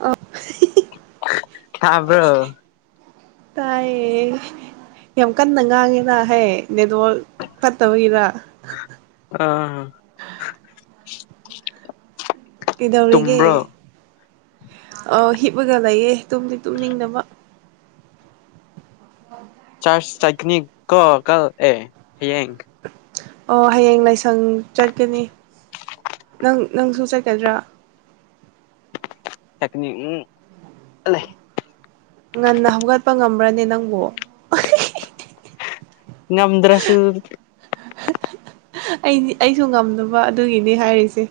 ꯑ ꯊꯥꯕ꯭ꯔꯣ ꯇꯌꯦ ꯌꯥꯝ ꯀꯟꯅ ꯉꯥꯡꯉꯤꯔ ꯍꯥꯏꯌꯦ ꯅꯦꯠꯋꯥꯜ ꯐꯠꯇꯕꯒꯤꯔ ꯑꯥ ꯀꯩꯗꯧꯔꯤꯒꯦ ꯑ ꯍꯤꯞꯄꯒ ꯂꯩꯌꯦ ꯇꯨꯝꯗꯤ ꯇꯨꯝꯅꯤꯡꯗꯅꯕ ꯆꯔ ꯇꯅꯤ ꯀꯣ ꯀ ꯑꯦ ꯍꯌꯦꯡ ꯑꯣ ꯍꯌꯦꯡ ꯂꯥꯏꯁꯪ ꯆꯠꯀꯅꯤ ꯅꯪ ꯅꯪꯁꯨ ꯆꯠꯀꯗ꯭ꯔꯥ ꯆꯀꯅꯤ ꯎꯝ ꯉꯟꯅ ꯍꯧꯒꯠꯄ ꯉꯝꯕ꯭ꯔꯅꯦ ꯅꯪꯕꯨ ꯗ꯭ꯔꯁꯨ ꯑꯩ ꯑꯩꯁꯨ ꯉꯝꯗꯅꯕ ꯑꯗꯨꯒꯤꯅꯤ ꯍꯥꯏꯔꯤꯁꯦ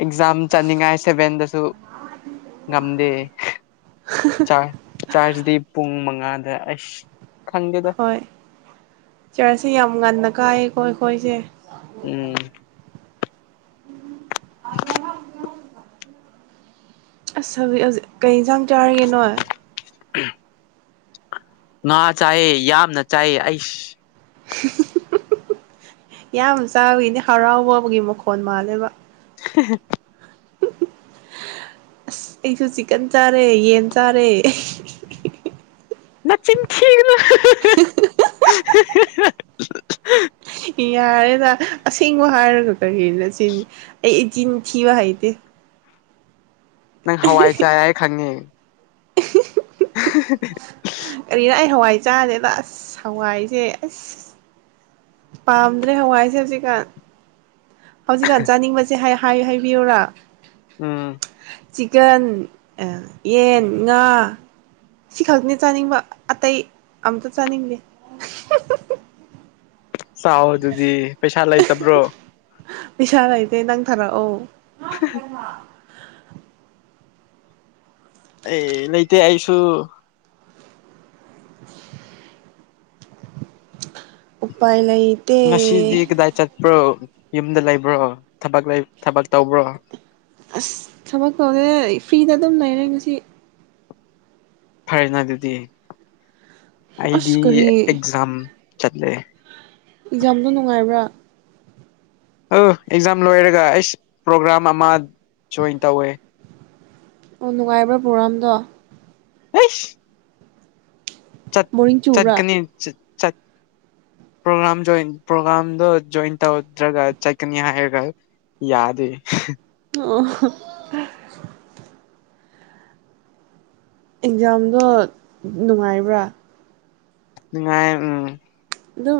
ꯑꯦꯛꯖꯥꯝ ꯆꯠꯅꯤꯡꯉꯥꯏ ꯁꯚꯦꯟꯗꯁꯨ ꯉꯝꯗꯦ ꯆꯥꯔꯖꯗꯤ ꯄꯨꯡ ꯃꯉꯥꯗ ꯑꯁ ꯈꯪꯒꯦꯗ ꯆꯔꯁꯤ ꯌꯥꯝ ꯉꯟꯅ ꯀꯥꯏꯌꯦ ꯈꯣꯏ ꯈꯣꯏꯁꯦ ꯎꯝ ꯑꯁ ꯍꯧꯖꯤꯛ ꯍꯧꯖꯤꯛ ꯀꯩ ꯌꯦꯟꯁꯥꯡ ꯆꯥꯔꯒꯦ ꯅꯣꯏ [inaudible] ꯉꯥ ꯆꯥꯏꯌꯦ ꯌꯥꯝꯅ ꯆꯥꯏꯌꯦ ꯑꯩꯁ ꯌꯥꯝ ꯆꯥꯕꯒꯤꯅꯦ ꯍꯔꯥꯎꯕꯒꯤ ꯃꯈꯣꯟ ꯃꯥꯜꯂꯦꯕ [unintelligible] ꯑꯁ ꯑꯩꯁꯨ ꯆꯤꯛꯀꯟ ꯆꯥꯔꯦ ꯌꯦꯟ ꯆꯥꯔꯦ ꯅꯆꯤꯟ ꯊꯤꯅꯨ ꯌꯥꯔꯦꯗ ꯑꯁꯦꯡꯕ ꯍꯥꯏꯔꯒ ꯀꯔꯤꯒꯤ ꯅꯆꯤꯟ ꯑꯩ ꯏꯆꯤꯟ ꯊꯤꯕ ꯍꯩꯇꯦ ꯅꯪ ꯍꯋꯥꯏ ꯆꯥꯏ ꯑꯩ ꯈꯪꯉꯦ [unintelligible] ꯀꯔꯤꯔ ꯑꯩ ꯍꯋꯥꯏ ꯆꯥꯥꯁꯦꯗ ꯑꯁ ꯍꯋꯥꯏꯁꯦ ꯑꯁ ꯄꯥꯝꯗ꯭ꯔꯦ ꯍꯋꯥꯏꯁꯦ ꯍꯧꯖꯤꯛꯀꯥꯟ ꯍꯧꯖꯤꯛꯀꯥꯟ ꯆꯥꯅꯤꯡꯕꯁꯦ ꯍꯥꯏꯌꯨ ꯍꯥꯏꯕꯤꯌꯨꯔꯥ ꯑꯝ ꯆꯤꯛꯀꯟ ꯌꯦꯟ ꯉꯥ ꯁꯤ ꯈꯛꯅꯤ ꯆꯥꯅꯤꯡꯕ ꯑꯇꯩ ꯑꯝꯇ ꯆꯥꯅꯤꯡꯗꯦ ꯆꯥꯎ ꯑꯗꯨꯗꯤ ꯄꯩꯁꯥ ꯂꯩꯇꯕ꯭ꯔꯣ ꯄꯩꯁꯥ ꯂꯩꯥꯏꯗꯦ ꯅꯪ ꯊꯥꯔꯛ ꯑꯣ ꯑꯩ ꯂꯩꯇꯦ ꯑꯩꯁꯨ ꯎꯄꯥꯏ ꯂꯩꯇꯦ ꯭ꯔꯣ ꯌꯨꯝꯗ ꯂꯩꯕ꯭ꯔꯣ ꯊꯕꯛ ꯊꯕꯛ ꯇꯧꯕ꯭ꯔꯣ ꯑꯁ ꯊꯕꯛ ꯇꯧꯗꯦ ꯐ꯭ꯔꯤꯗ ꯑꯗꯨꯝ ꯂꯩꯔꯦ ꯉꯁꯤ ꯐꯔꯦꯅꯦ ꯑꯗꯨꯗꯤ ꯑꯩꯗꯤ ꯑꯁ ꯀꯔꯤ ꯑꯦꯛꯖꯥꯝ ꯆꯠꯂꯦ ꯑꯦꯛꯖꯥꯝꯗꯣ ꯅꯨꯡꯉꯥꯏꯕ꯭ꯔꯥ ꯑ ꯑꯦꯛꯖꯥꯝ ꯂꯣꯏꯔꯒ ꯑꯩꯁ ꯄ꯭ꯔꯣꯒ꯭ꯔꯥꯝ ꯑꯃ ꯖꯣꯏꯟ ꯇꯧꯋꯦ ꯑꯣ ꯅꯨꯡꯉꯥꯏꯕ꯭ꯔꯥ ꯄ꯭ꯔꯣꯒꯥ꯭ꯔꯝꯗꯣ ꯍꯩꯁ ꯆꯠ ꯕꯣꯔꯤꯡ ꯆꯨꯕ꯭ꯔꯥ ꯆꯠꯀꯅꯤ ꯆꯠ ꯄ꯭ꯔꯣꯒ꯭ꯔꯥꯝ ꯖꯣꯏꯟ ꯄ꯭ꯔꯣꯒ꯭ꯔꯥꯝꯗꯣ ꯖꯣꯏꯟ ꯇꯧꯗ꯭ꯔꯒ ꯆꯥꯠꯀꯅꯤ ꯍꯥꯏꯔꯒ ꯌꯥꯗꯦ ꯑꯣ ꯑꯦꯛꯖꯥꯝꯗꯣ ꯅꯨꯡꯉꯥꯏꯕ꯭ꯔꯥ ꯅꯨꯡꯉꯥꯏ ꯎꯝ ꯑꯗꯨꯝ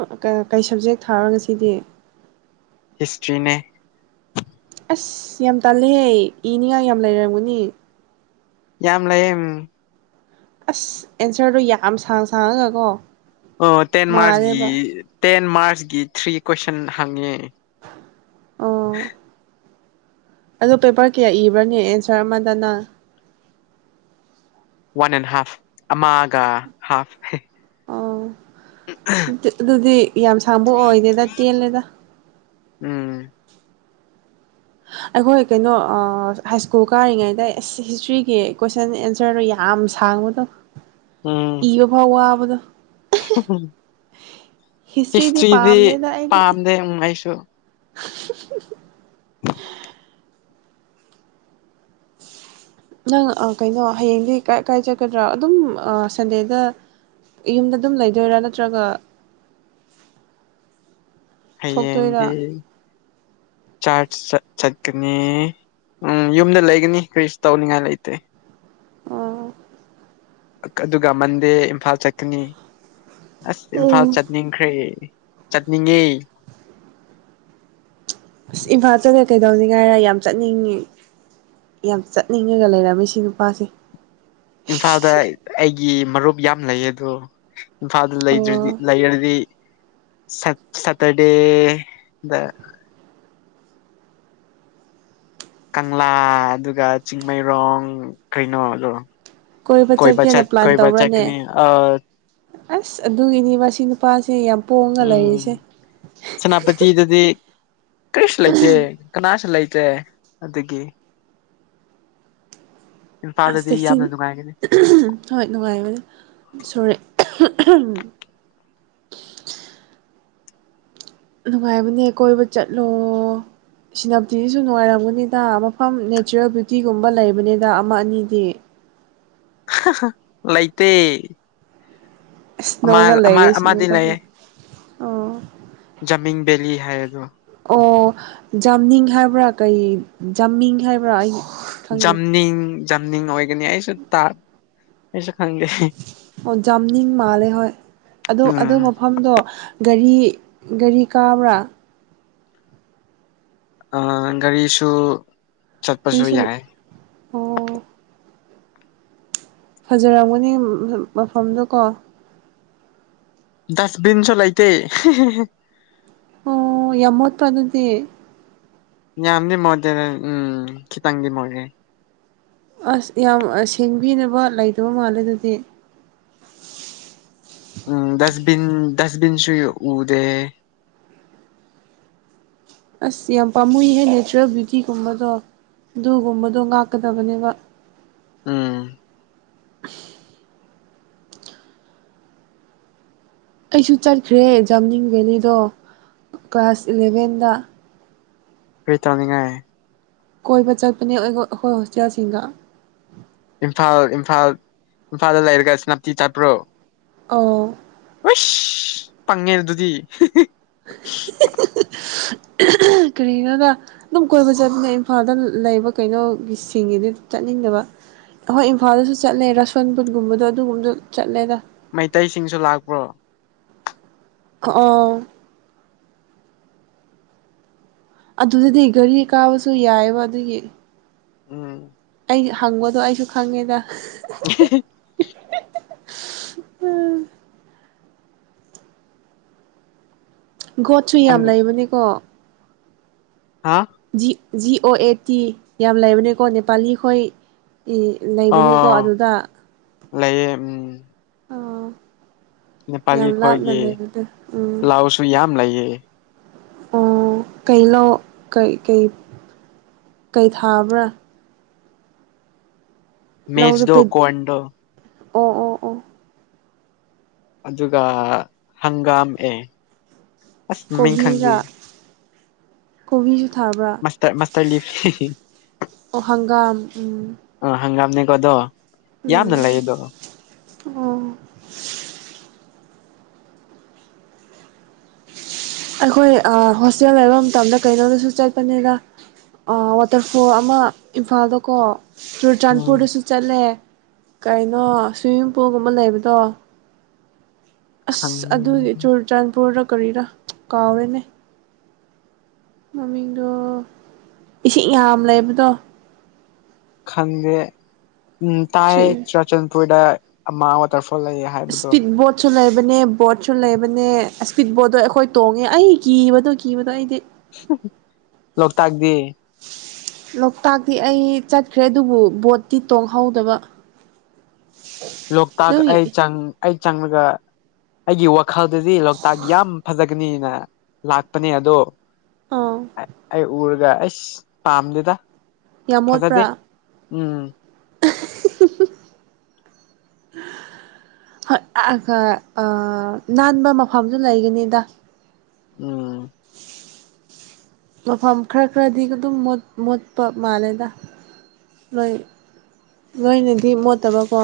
ꯀꯩ ꯁꯕꯖꯦꯛ ꯊꯥꯔꯒ ꯁꯤꯗꯤ ꯍꯤꯁꯇ꯭ꯔꯤꯅꯦ ꯑꯁ ꯌꯥꯝ ꯇꯥꯜꯂꯍꯦ ꯏꯅꯤꯉꯥꯏ ꯌꯥꯝ ꯂꯩꯔꯝꯒꯅꯤ ꯌꯥꯝ ꯂꯩꯌꯦ ꯎꯝ ꯑꯁ ꯑꯦꯟꯁꯔꯗꯨꯣ ꯌꯥꯝ ꯁꯥꯡ ꯁꯥꯡꯉꯒ ꯀꯣ ꯑꯣ ꯇꯦꯟ ꯃꯥꯔꯁꯀꯤ ꯇꯦꯟ ꯃꯥꯔꯁꯀꯤ ꯊ꯭ꯔꯤ ꯀꯣꯏꯁꯟ ꯍꯪꯉꯦ [inaudible] ꯑꯗ ꯄꯦꯄꯔ ꯀꯌꯥ ꯏꯕ꯭ꯔꯅꯦ ꯑꯦꯟꯁꯔ ꯑꯃꯗꯅ ꯋꯥꯟ ꯑꯦꯟ ꯍꯥꯐ ꯑꯃꯒ ꯍꯥꯐ ꯑꯣ ꯑꯗꯨꯗꯤ ꯌꯥꯝ ꯁꯥꯡꯕ ꯑꯣꯏꯗꯦꯗ ꯇꯦꯜꯂꯦꯗ ꯎꯝ ꯑꯩꯈꯣꯏ ꯀꯩꯅꯣ ꯍꯥꯏ ꯁ꯭ꯀꯨꯜ ꯀꯥꯔꯤꯉꯩꯗ ꯑꯁ ꯍꯤꯁꯇ꯭ꯔꯤꯒꯤ ꯀꯣꯏꯁꯟ ꯑꯦꯟꯁꯔꯗ ꯌꯥ ꯌꯥꯝ ꯁꯥꯡꯕꯗꯣ ꯎꯝ ꯏꯕ ꯐꯥꯎ ꯋꯥꯕꯗꯣ ꯍꯤꯁꯇ꯭ꯔꯤꯗꯤ ꯄꯥꯝꯗꯦꯗ ꯑꯩꯗꯤ ꯄꯥꯝꯗꯦ ꯑꯩꯁꯨ [unintelligible] [unintelligible] ꯅꯪ ꯀꯩꯅꯣ ꯍꯌꯦꯡꯗꯤ ꯀꯥꯏ ꯀꯥꯏꯖꯒꯗ꯭ꯔꯥ ꯑꯗꯨꯝ ꯁꯟꯗꯦꯗ ꯌꯨꯝꯗ ꯑꯗꯨꯝ ꯂꯩꯗꯣꯏꯔꯥ ꯅꯠꯇ꯭ꯔꯒ ꯊꯣꯛꯇꯣꯏꯔꯥ ꯍꯌꯦꯡꯗꯤ ꯆꯥꯔ ꯆꯠꯀꯅꯤ ꯎꯝ ꯌꯨꯝꯗ ꯂꯩꯒꯅꯤ ꯀꯔꯤꯁꯨ ꯇꯧꯅꯤꯡꯉꯥꯏ ꯂꯩꯇꯦ ꯑꯣ ꯑꯗꯨꯒ ꯃꯟꯗꯦ ꯏꯝꯐꯥꯜ ꯆꯠꯀꯅꯤ ꯑꯁ ꯏꯝꯐꯥꯜ ꯎꯝ ꯆꯠꯅꯤꯡꯈ꯭ꯔꯦ ꯆꯠꯅꯤꯡꯒꯤ ꯏꯐꯥꯖꯗ ꯀꯩꯗꯧꯁꯤꯉꯥꯏꯔ ꯌꯥꯝ ꯆꯠꯅꯤꯡꯉꯤ ꯌꯥꯝ ꯆꯠꯅꯤꯡꯉꯒ ꯂꯩꯔꯝꯃꯤ ꯁꯤ ꯅꯨꯄꯥꯁꯦ ꯏꯝꯐꯥꯜꯗ ꯑꯩꯒꯤ ꯃꯔꯨꯞ ꯌꯥꯝ ꯂꯩ ꯑꯗꯣ ꯏꯝꯐꯥꯗꯨ ꯂꯩꯗ꯭ꯔꯗꯤ ꯑꯣ ꯂꯩꯔꯗꯤ ꯁꯇꯔꯗꯦ ꯗ ꯀꯪꯂꯥ ꯑꯗꯨꯒ ꯆꯤꯡꯃꯩꯔꯣꯡ ꯀꯩꯅꯣꯗꯣ ꯀꯣꯏꯕ ꯆꯠꯀꯦꯅ ꯀꯣꯏꯕꯆꯠ ꯄ꯭ꯂꯥꯟ ꯀꯣꯏ ꯇꯧꯕ꯭ꯔꯅꯦ ꯆꯠꯅꯤ ꯑ ꯑꯁ ꯑꯗꯨꯒꯤꯅꯤ ꯃꯁꯤ ꯅꯨꯄꯥꯁꯦ ꯌꯥꯝ ꯄꯣꯡꯉ ꯂꯩꯔꯤꯁꯦ ꯎꯝ ꯁꯦꯅꯥꯄꯇꯤꯗꯗꯤ ꯀ꯭ꯔꯤꯁ ꯂꯩꯇꯦ ꯀꯅꯥ ꯂꯩꯇꯦ ꯑꯗꯨꯗꯒꯤ ꯑꯁ ꯆꯦꯛꯁꯤꯟ ꯍꯣꯏ ꯅꯨꯡꯉꯥꯏꯕꯅꯤ ꯁꯣꯔꯦ ꯎꯝ ꯅꯨꯡꯉꯥꯏꯕꯅꯦ ꯀꯣꯏꯕ ꯆꯠꯂꯣ ꯁꯤꯅꯞꯇꯤꯁꯤꯁꯨ ꯅꯨꯡꯉꯥꯏꯔꯝꯒꯅꯤꯗ ꯃꯐꯝ ꯅꯦꯆꯔꯦꯜ ꯕ꯭ꯌꯨꯇꯤꯒꯨꯝꯕ ꯂꯩꯕꯅꯤꯗ ꯑꯃ ꯑꯅꯤꯗꯤ ꯍꯥ ꯍꯥ ꯂꯩꯇꯦ ꯑꯃ ꯏꯁꯅꯣꯒ ꯑꯃ ꯂꯩꯔꯦ ꯁꯤ ꯑꯃꯗꯤ ꯂꯩꯌꯦ ꯅꯨꯄꯥꯁꯦ ꯑꯣ ꯖꯃꯤꯡ ꯕꯦꯂꯤ ꯍꯥꯏ ꯑꯗꯣ ꯑꯣ ꯖꯝꯅꯤꯡ ꯍꯥꯏꯕ꯭ꯔꯥ ꯀꯩ ꯖꯝꯃꯤꯡ ꯍꯥꯏꯕ꯭ꯔꯥ ꯑꯩ ꯈꯪꯗꯦ ꯖꯝꯅꯤꯡ ꯖꯝꯅꯤꯡ ꯑꯣꯏꯒꯅꯤ ꯑꯩꯁꯨ ꯇꯥ ꯑꯩꯁꯨ ꯈꯪꯗꯦ ꯑꯣ ꯖꯥꯝꯅꯤꯡ ꯃꯥꯜꯂꯦ ꯍꯣꯏ ꯑꯗꯨ ꯑꯗꯨ ꯎꯝ ꯃꯐꯝꯗꯣ ꯒꯔꯤ ꯒꯔꯤ ꯀꯥꯕ꯭ꯔꯥ ꯑꯥ ꯒꯥꯔꯤꯁꯨ ꯆꯠꯄꯁꯨ ꯀꯔꯤꯁꯨ ꯌꯥꯏ ꯑꯣ ꯐꯖꯔꯝꯒꯅꯤ ꯎꯝ ꯃꯐꯝꯗꯨ ꯀꯣ ꯗꯥꯁꯕꯤꯟꯁꯨ ꯂꯩꯇꯦ ꯑꯣ ꯌꯥꯝ ꯃꯣꯠꯄ ꯑꯗꯨꯗꯤ ꯌꯥꯝꯗꯤ ꯃꯣꯇꯦꯗ ꯎꯝ ꯈꯤꯇꯪꯗꯤ ꯃꯣꯠꯂꯦ ꯑꯁ ꯌꯥꯝ ꯑꯁ ꯁꯦꯡꯕꯤꯅꯕ ꯂꯩꯇꯕ ꯃꯥꯜꯂꯦ ꯑꯗꯨꯗꯤ ꯎꯝ ꯗꯁꯕꯤꯟ ꯗꯁꯕꯤꯟ ꯁꯨꯏ ꯎꯗꯦ [inaudible] ꯑꯁ ꯌꯥꯝ ꯄꯥꯝꯃꯨꯏꯍꯦ ꯅꯦꯆꯔꯦꯜ ꯕ꯭ꯌꯨꯇꯤꯒꯨꯝꯕꯗꯣ ꯑꯗꯨꯒꯨꯝꯕꯗꯣ ꯉꯥꯛꯀꯗꯕꯅꯦꯕ ꯎꯝ ꯑꯩꯁꯨ ꯆꯠꯈ꯭ꯔꯦ ꯖꯝꯅꯤꯡ ꯚꯦꯂꯤꯗꯣ ꯀ꯭ꯂꯥꯁ ꯏꯂꯚꯦꯟꯗ ꯀ꯭ꯔꯤ ꯇꯧꯅꯤꯡꯉꯥꯏ ꯀꯣꯏꯕ ꯆꯠꯄꯅꯦ ꯑꯩꯒ ꯑꯩꯈꯣꯏ ꯍꯣꯁꯇꯦꯜꯁꯤꯡꯒ ꯏꯝꯐꯥꯜ ꯏꯝꯐꯥꯜ ꯏꯝꯐꯥꯜꯗ ꯂꯩꯔꯒ ꯁꯦꯅꯥꯞꯇꯤ ꯆꯠꯄ꯭ꯔꯣ ꯑꯣ ꯑꯥꯏꯁ ꯄꯪꯉꯦ ꯑꯗꯨꯗꯤ ꯍꯤ ꯍꯤ ꯎꯍ ꯎꯍ ꯀꯔꯤꯒꯤꯅꯣꯗ ꯑꯗꯨꯝ ꯀꯣꯏꯕ ꯆꯠꯄꯅꯦ ꯏꯝꯐꯥꯜꯗ ꯂꯩꯕ ꯀꯩꯅꯣꯒꯤꯁꯤꯡꯒꯤꯗꯤ ꯆꯠꯅꯤꯡꯗꯕ ꯑꯍꯣꯏ ꯏꯝꯐꯥꯜꯗꯁꯨ ꯆꯠꯂꯦ ꯔꯁꯣꯟꯄꯨꯠꯒꯨꯝꯕꯗꯣ ꯑꯗꯨꯒꯨꯝꯕꯗꯣ ꯆꯠꯂꯦꯗ ꯃꯩꯇꯩꯁꯤꯡꯁꯨ ꯂꯥꯛꯄ꯭ꯔꯣ ꯈ ꯑꯣꯡ ꯑꯗꯨꯗꯗꯤ ꯒꯥꯔꯤ ꯀꯥꯕꯁꯨ ꯌꯥꯏꯑꯕ ꯑꯗꯨꯒꯤ ꯎꯝ ꯑꯩ ꯍꯪꯕꯗꯣ ꯑꯩꯁꯨ ꯈꯪꯉꯦꯗ ꯁꯍꯍ ꯎꯪ ꯒꯣꯠ ꯁꯨ ꯌꯥꯝ ꯂꯩꯕꯅꯦꯀꯣ ꯍꯥꯥ ꯖꯤ ꯑꯣ ꯑꯦ ꯇꯤ ꯌꯥꯝ ꯂꯩꯕꯅꯤꯀꯣ ꯅꯦꯄꯥꯂꯤꯈꯣꯏ ꯇꯤ ꯂꯩꯕꯅꯦꯀꯣ ꯑꯣ ꯑꯗꯨꯗ ꯂꯩꯌꯦ ꯎꯝ ꯅꯦꯄꯥꯂꯤ ꯌꯥꯝ ꯂꯥꯞꯅ ꯈꯣꯏꯒꯤ ꯂꯩꯕꯗꯣ ꯎꯝ ꯄ꯭ꯂꯥꯎꯁꯨ ꯌꯥꯝ ꯂꯩꯌꯦ ꯑꯣ ꯀꯩ ꯂꯣ ꯀꯩ ꯀꯩ ꯀꯩ ꯊꯥꯕ꯭ꯔꯥ ꯃꯦꯖ ꯂꯧꯗꯣ ꯄꯦ ꯗꯣ ꯀꯣꯔꯟꯗꯣ ꯑꯣ ꯑꯣ ꯑꯣ ꯑꯗꯨꯒ ꯍꯪꯒꯥꯝ ꯑꯦ ꯑꯁ ꯃꯃꯤꯡ ꯈꯪꯗꯦ ꯀꯣꯕꯤꯖꯨ ꯊꯥꯕ꯭ꯔꯥ ꯃꯁꯇꯔ ꯃꯁꯇꯔ ꯂꯤꯞ ꯑꯣ ꯍꯪꯒꯥꯝ ꯎꯝ ꯑ ꯍꯪꯒꯥꯝꯅꯦꯀꯣ ꯑꯗꯣ ꯎꯝ ꯌꯥꯝꯅ ꯂꯩꯌꯦꯗꯣ ꯑꯣ ꯑꯩꯈꯣꯏ ꯑ ꯍꯣꯁꯇꯦꯜ ꯂꯩꯕ ꯃꯇꯝꯗ ꯀꯩꯅꯣꯗꯁꯨ ꯆꯠꯄꯅꯤꯗ ꯑ ꯋꯥꯇꯔꯐꯣꯜ ꯑꯃ ꯏꯝꯐꯥꯜꯗꯀꯣ ꯎꯝ ꯆꯨꯔꯆꯥꯟꯄꯨꯔꯗꯁꯨ ꯆꯠꯂꯦ ꯀꯩꯅꯣ ꯁ꯭ꯋꯤꯃꯤꯡ ꯄꯨꯜꯒꯨꯝꯕ ꯂꯩꯕꯗꯣ ꯈꯪ ꯑꯁ ꯑꯗꯨꯒꯤ ꯆꯨꯔꯆꯥꯟꯄꯨꯔꯔ ꯀꯔꯤꯔ ꯀꯥꯎꯔꯦꯅꯦ ꯃꯃꯤꯡꯗꯣ ꯏꯁꯤꯡ ꯌꯥꯝ ꯂꯩꯕꯗꯣ ꯈꯪꯗꯦ ꯎꯝ ꯇꯥꯏ ꯏꯁꯄꯤꯠ ꯆꯨꯔꯆꯥꯟꯄꯨꯔꯗ ꯑꯃ ꯋꯥꯇꯔ ꯐꯣꯜ ꯂꯩ ꯍꯥꯏꯕꯗꯣ ꯁꯨ ꯂꯩꯕꯅꯦ ꯕꯣꯔꯠꯁꯨ ꯂꯩꯕꯅꯦ ꯏꯁꯄꯤꯠ ꯕꯣꯔꯠꯇꯣ ꯑꯩꯈꯣꯏ ꯇꯣꯡꯉꯦ ꯑꯩ ꯀꯤꯕꯗꯣ ꯀꯤꯕꯗꯣ ꯑꯩꯗꯤ ꯂꯣꯛꯇꯥꯛꯗꯤ ꯂꯣꯛꯇꯥꯛꯇꯤ ꯑꯩ ꯆꯠꯈ꯭ꯔꯦ ꯑꯗꯨꯕꯨ ꯕꯣꯠꯇꯤ ꯇꯣꯡꯍꯧꯗꯕ ꯂꯣꯛꯇꯥꯛ ꯑꯗꯨꯒꯤ ꯑꯩ ꯆ ꯑꯩ ꯆꯪꯉꯒ ꯑꯩꯒꯤ ꯈꯜꯗꯗꯤ ꯂꯣꯛꯇꯥꯛ ꯌꯥꯝ ꯐꯖꯒꯅꯤꯅ ꯂꯥꯛꯄꯅꯦ ꯑꯗꯣ ꯑꯥ ꯑꯩ ꯎꯔꯒ ꯑꯩꯁ ꯄꯥꯝꯗꯦꯗ ꯌꯥꯝ ꯐꯖꯗꯦ ꯃꯣꯠꯄ꯭ꯔꯥ ꯎꯝ [unintelligible] [unintelligible] ꯍꯣꯏ ꯅꯥꯟꯕ ꯃꯐꯝꯁꯨ ꯂꯩꯒꯅꯤꯗ ꯎꯝ ꯃꯐꯝ ꯈꯔ ꯈꯔꯗꯤ ꯑꯗꯨꯝ ꯃꯣꯠꯄ ꯃꯥꯜꯂꯦꯗ ꯅꯣꯏ ꯅꯣꯏꯅꯗꯤ ꯃꯣꯠꯇꯕꯀꯣ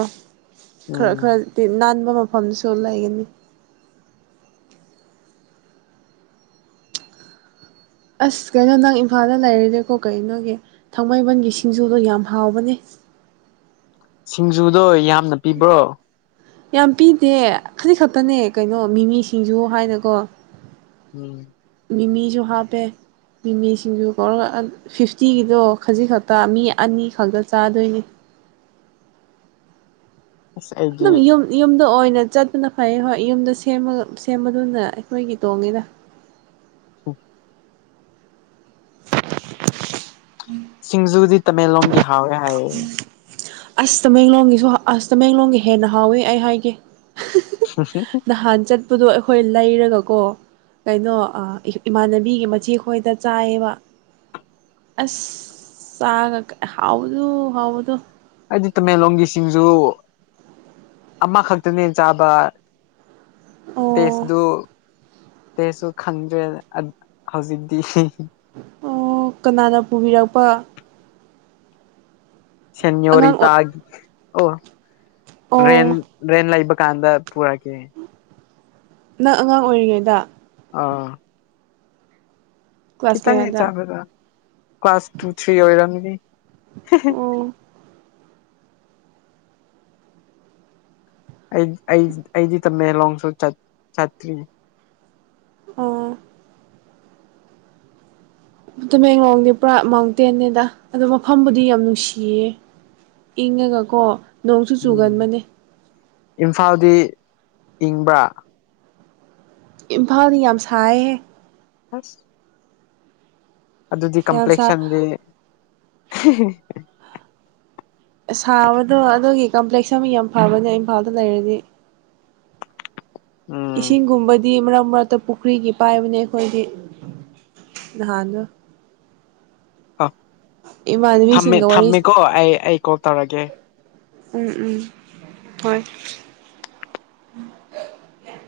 ꯈꯔ ꯎꯝ ꯈꯔꯗꯤ ꯅꯥꯟꯕ ꯃꯐꯝꯁꯨ ꯂꯩꯒꯅꯤ ꯑꯁ ꯀꯩꯅꯣ ꯅꯪ ꯏꯝꯐꯥꯜꯗ ꯂꯩꯔꯤꯔꯦꯀꯣ ꯀꯩꯅꯣꯒꯤ ꯊꯥꯡꯃꯩꯕꯟꯒꯤ ꯁꯤꯡꯖꯨꯗꯣ ꯌꯥꯝ ꯍꯥꯎꯕꯅꯦ ꯁꯤꯡꯖꯨꯗꯣ ꯌꯥꯝꯅ ꯄꯤꯕ꯭ꯔꯣ ꯌꯥꯝ ꯄꯤꯗꯦ ꯍꯧꯖꯤꯛ ꯈꯛꯇꯅꯦ ꯀꯩꯅꯣ ꯃꯤꯃꯤꯁꯤꯡꯁꯨ ꯍꯥꯏꯅꯀꯣ ꯎꯝ ꯃꯤꯃꯤ ꯖꯣꯍꯥꯕꯦ ꯃꯤꯃꯤꯁꯤꯡꯗꯨ ꯀꯧꯔꯒ ꯐꯤꯐꯇꯤꯒꯤꯗꯣ ꯈꯖꯤꯛ ꯈꯛꯇ ꯃꯤ ꯑꯅꯤ ꯈꯛꯇ ꯆꯥꯗꯣꯏꯅꯦ [unintelligible] ꯒꯤ ꯗ ꯑꯣꯏꯅ ꯆꯠꯇꯅ ꯐꯩ ꯍꯣꯏ ꯌꯨꯝꯗ ꯁꯦꯝꯕꯗꯨꯅ ꯑꯩꯈꯣꯏꯒꯤ ꯇꯣꯡꯉꯤꯗ [unintelligible] ꯁꯤꯡꯖꯨꯗꯤ ꯇꯃꯦꯡꯂꯣꯡꯒꯤ ꯍꯥꯎꯋꯦ ꯍꯥꯏꯌꯦ ꯑꯁ ꯇꯃꯦꯡꯂꯣꯡꯒꯤꯁꯨ ꯑꯁ ꯇꯃꯦꯡꯂꯣꯡꯒꯤ ꯍꯦꯟꯅ ꯍꯥꯎꯋꯦ ꯑꯩ ꯍꯥꯏꯒꯦ ꯅꯍꯥꯟ ꯆꯠꯄꯗꯣ ꯑꯩꯈꯣꯏ ꯂꯩꯔꯒꯀꯣ ꯀꯩꯅꯣ ꯏꯃꯥꯟꯅꯕꯤꯒꯤ ꯃꯆꯦ ꯈꯣꯏꯗ ꯆꯥꯏꯌꯦꯕ ꯑꯁ ꯆ ꯍꯥꯎꯗꯨ ꯍꯥꯎꯗꯨ ꯍꯥꯏꯗꯤ ꯇꯃꯦꯡꯂꯣꯡꯒꯤ ꯁꯤꯡꯖ ꯑꯃꯈꯛꯇꯅꯦ ꯆꯥꯕ ꯑꯣ ꯇꯦꯁꯗꯨ ꯇꯦꯁꯨ ꯈꯟꯗ꯭ꯔꯦ ꯍꯧꯖꯤꯛꯇꯤ ꯑꯣ ꯀꯅꯥꯅ ꯄꯨꯕꯤꯔꯛꯄ ꯁꯅ ꯌꯣꯔꯤ ꯑꯉꯥꯡ ꯇꯒꯤ ꯑꯣ ꯔꯦꯟꯟ ꯑꯣ ꯔ꯭ꯔꯦꯟꯟ ꯂꯥꯏꯕ ꯀꯥꯟꯗꯥ ꯄꯨꯔ ꯀ ꯅꯪ ꯑꯉꯥꯡ ꯑꯣꯏꯔꯤꯉꯩꯗ ꯑꯥ ꯀ꯭ꯂꯥꯁ ꯈꯤꯇꯪꯅꯦ ꯀꯌꯥꯗ ꯆꯥꯕꯗ ꯀ꯭ꯂꯥꯁ ꯇꯨ ꯊ꯭ꯔꯤ ꯑꯣꯏꯔꯝꯅꯤꯅꯤ ꯎꯝ ꯑꯩ ꯑꯩꯗꯤ ꯇꯃꯦꯡꯂꯣꯡꯁꯨ ꯆꯠꯇ꯭ꯔꯤ ꯑꯣ ꯇꯃꯦꯡꯂꯣꯡꯗꯤ ꯄꯨꯔꯥ ꯃꯥꯎꯟꯇꯦꯟꯅꯦꯗ ꯑꯗꯣ ꯃꯐꯝꯕꯨꯗꯤ ꯌꯥꯝ ꯅꯨꯡꯁꯤꯌꯦ ꯏꯪꯉꯒ ꯀꯣ ꯅꯣꯡꯁꯨ ꯎꯝ ꯆꯨꯒꯟꯕꯅꯦ ꯏꯝꯐꯥꯜꯗꯤ ꯏꯪꯕ꯭ꯔꯥ ꯏꯐꯥ ꯌꯥꯝꯁꯥꯑꯦ ꯑꯁ ꯑꯗꯨꯗꯤ ꯌꯥꯝ ꯁꯥ ꯀꯝꯄ꯭ꯂꯦꯛꯁꯟꯗꯤ ꯁꯥꯕꯗꯣ ꯑꯗꯨꯒꯤ ꯀꯝꯄ꯭ꯂꯦꯛꯁ ꯑꯃ ꯌꯥꯝ ꯐꯕꯅꯦ ꯏꯝꯐꯥꯜꯗ ꯂꯩꯔꯗꯤ ꯎꯝ ꯏꯁꯤꯡꯒꯨꯝꯕꯗꯤ ꯃ ꯃꯔꯛꯇ ꯄꯨꯈ꯭ꯔꯤꯒꯤ ꯄꯥꯏꯕꯅꯦ ꯑꯩꯈꯣꯏꯗꯤ ꯅꯍꯥꯟꯗꯣ ꯑ ꯊꯝꯃꯦ ꯏꯃꯥꯟꯅꯕꯤꯁꯤꯡꯒ ꯋꯥꯔꯤ ꯊꯝꯃꯦꯀꯣ ꯑꯩ ꯑꯩ ꯀꯣꯜ ꯇꯧꯔꯒꯦ ꯎꯝ ꯎꯝ ꯍꯣꯏ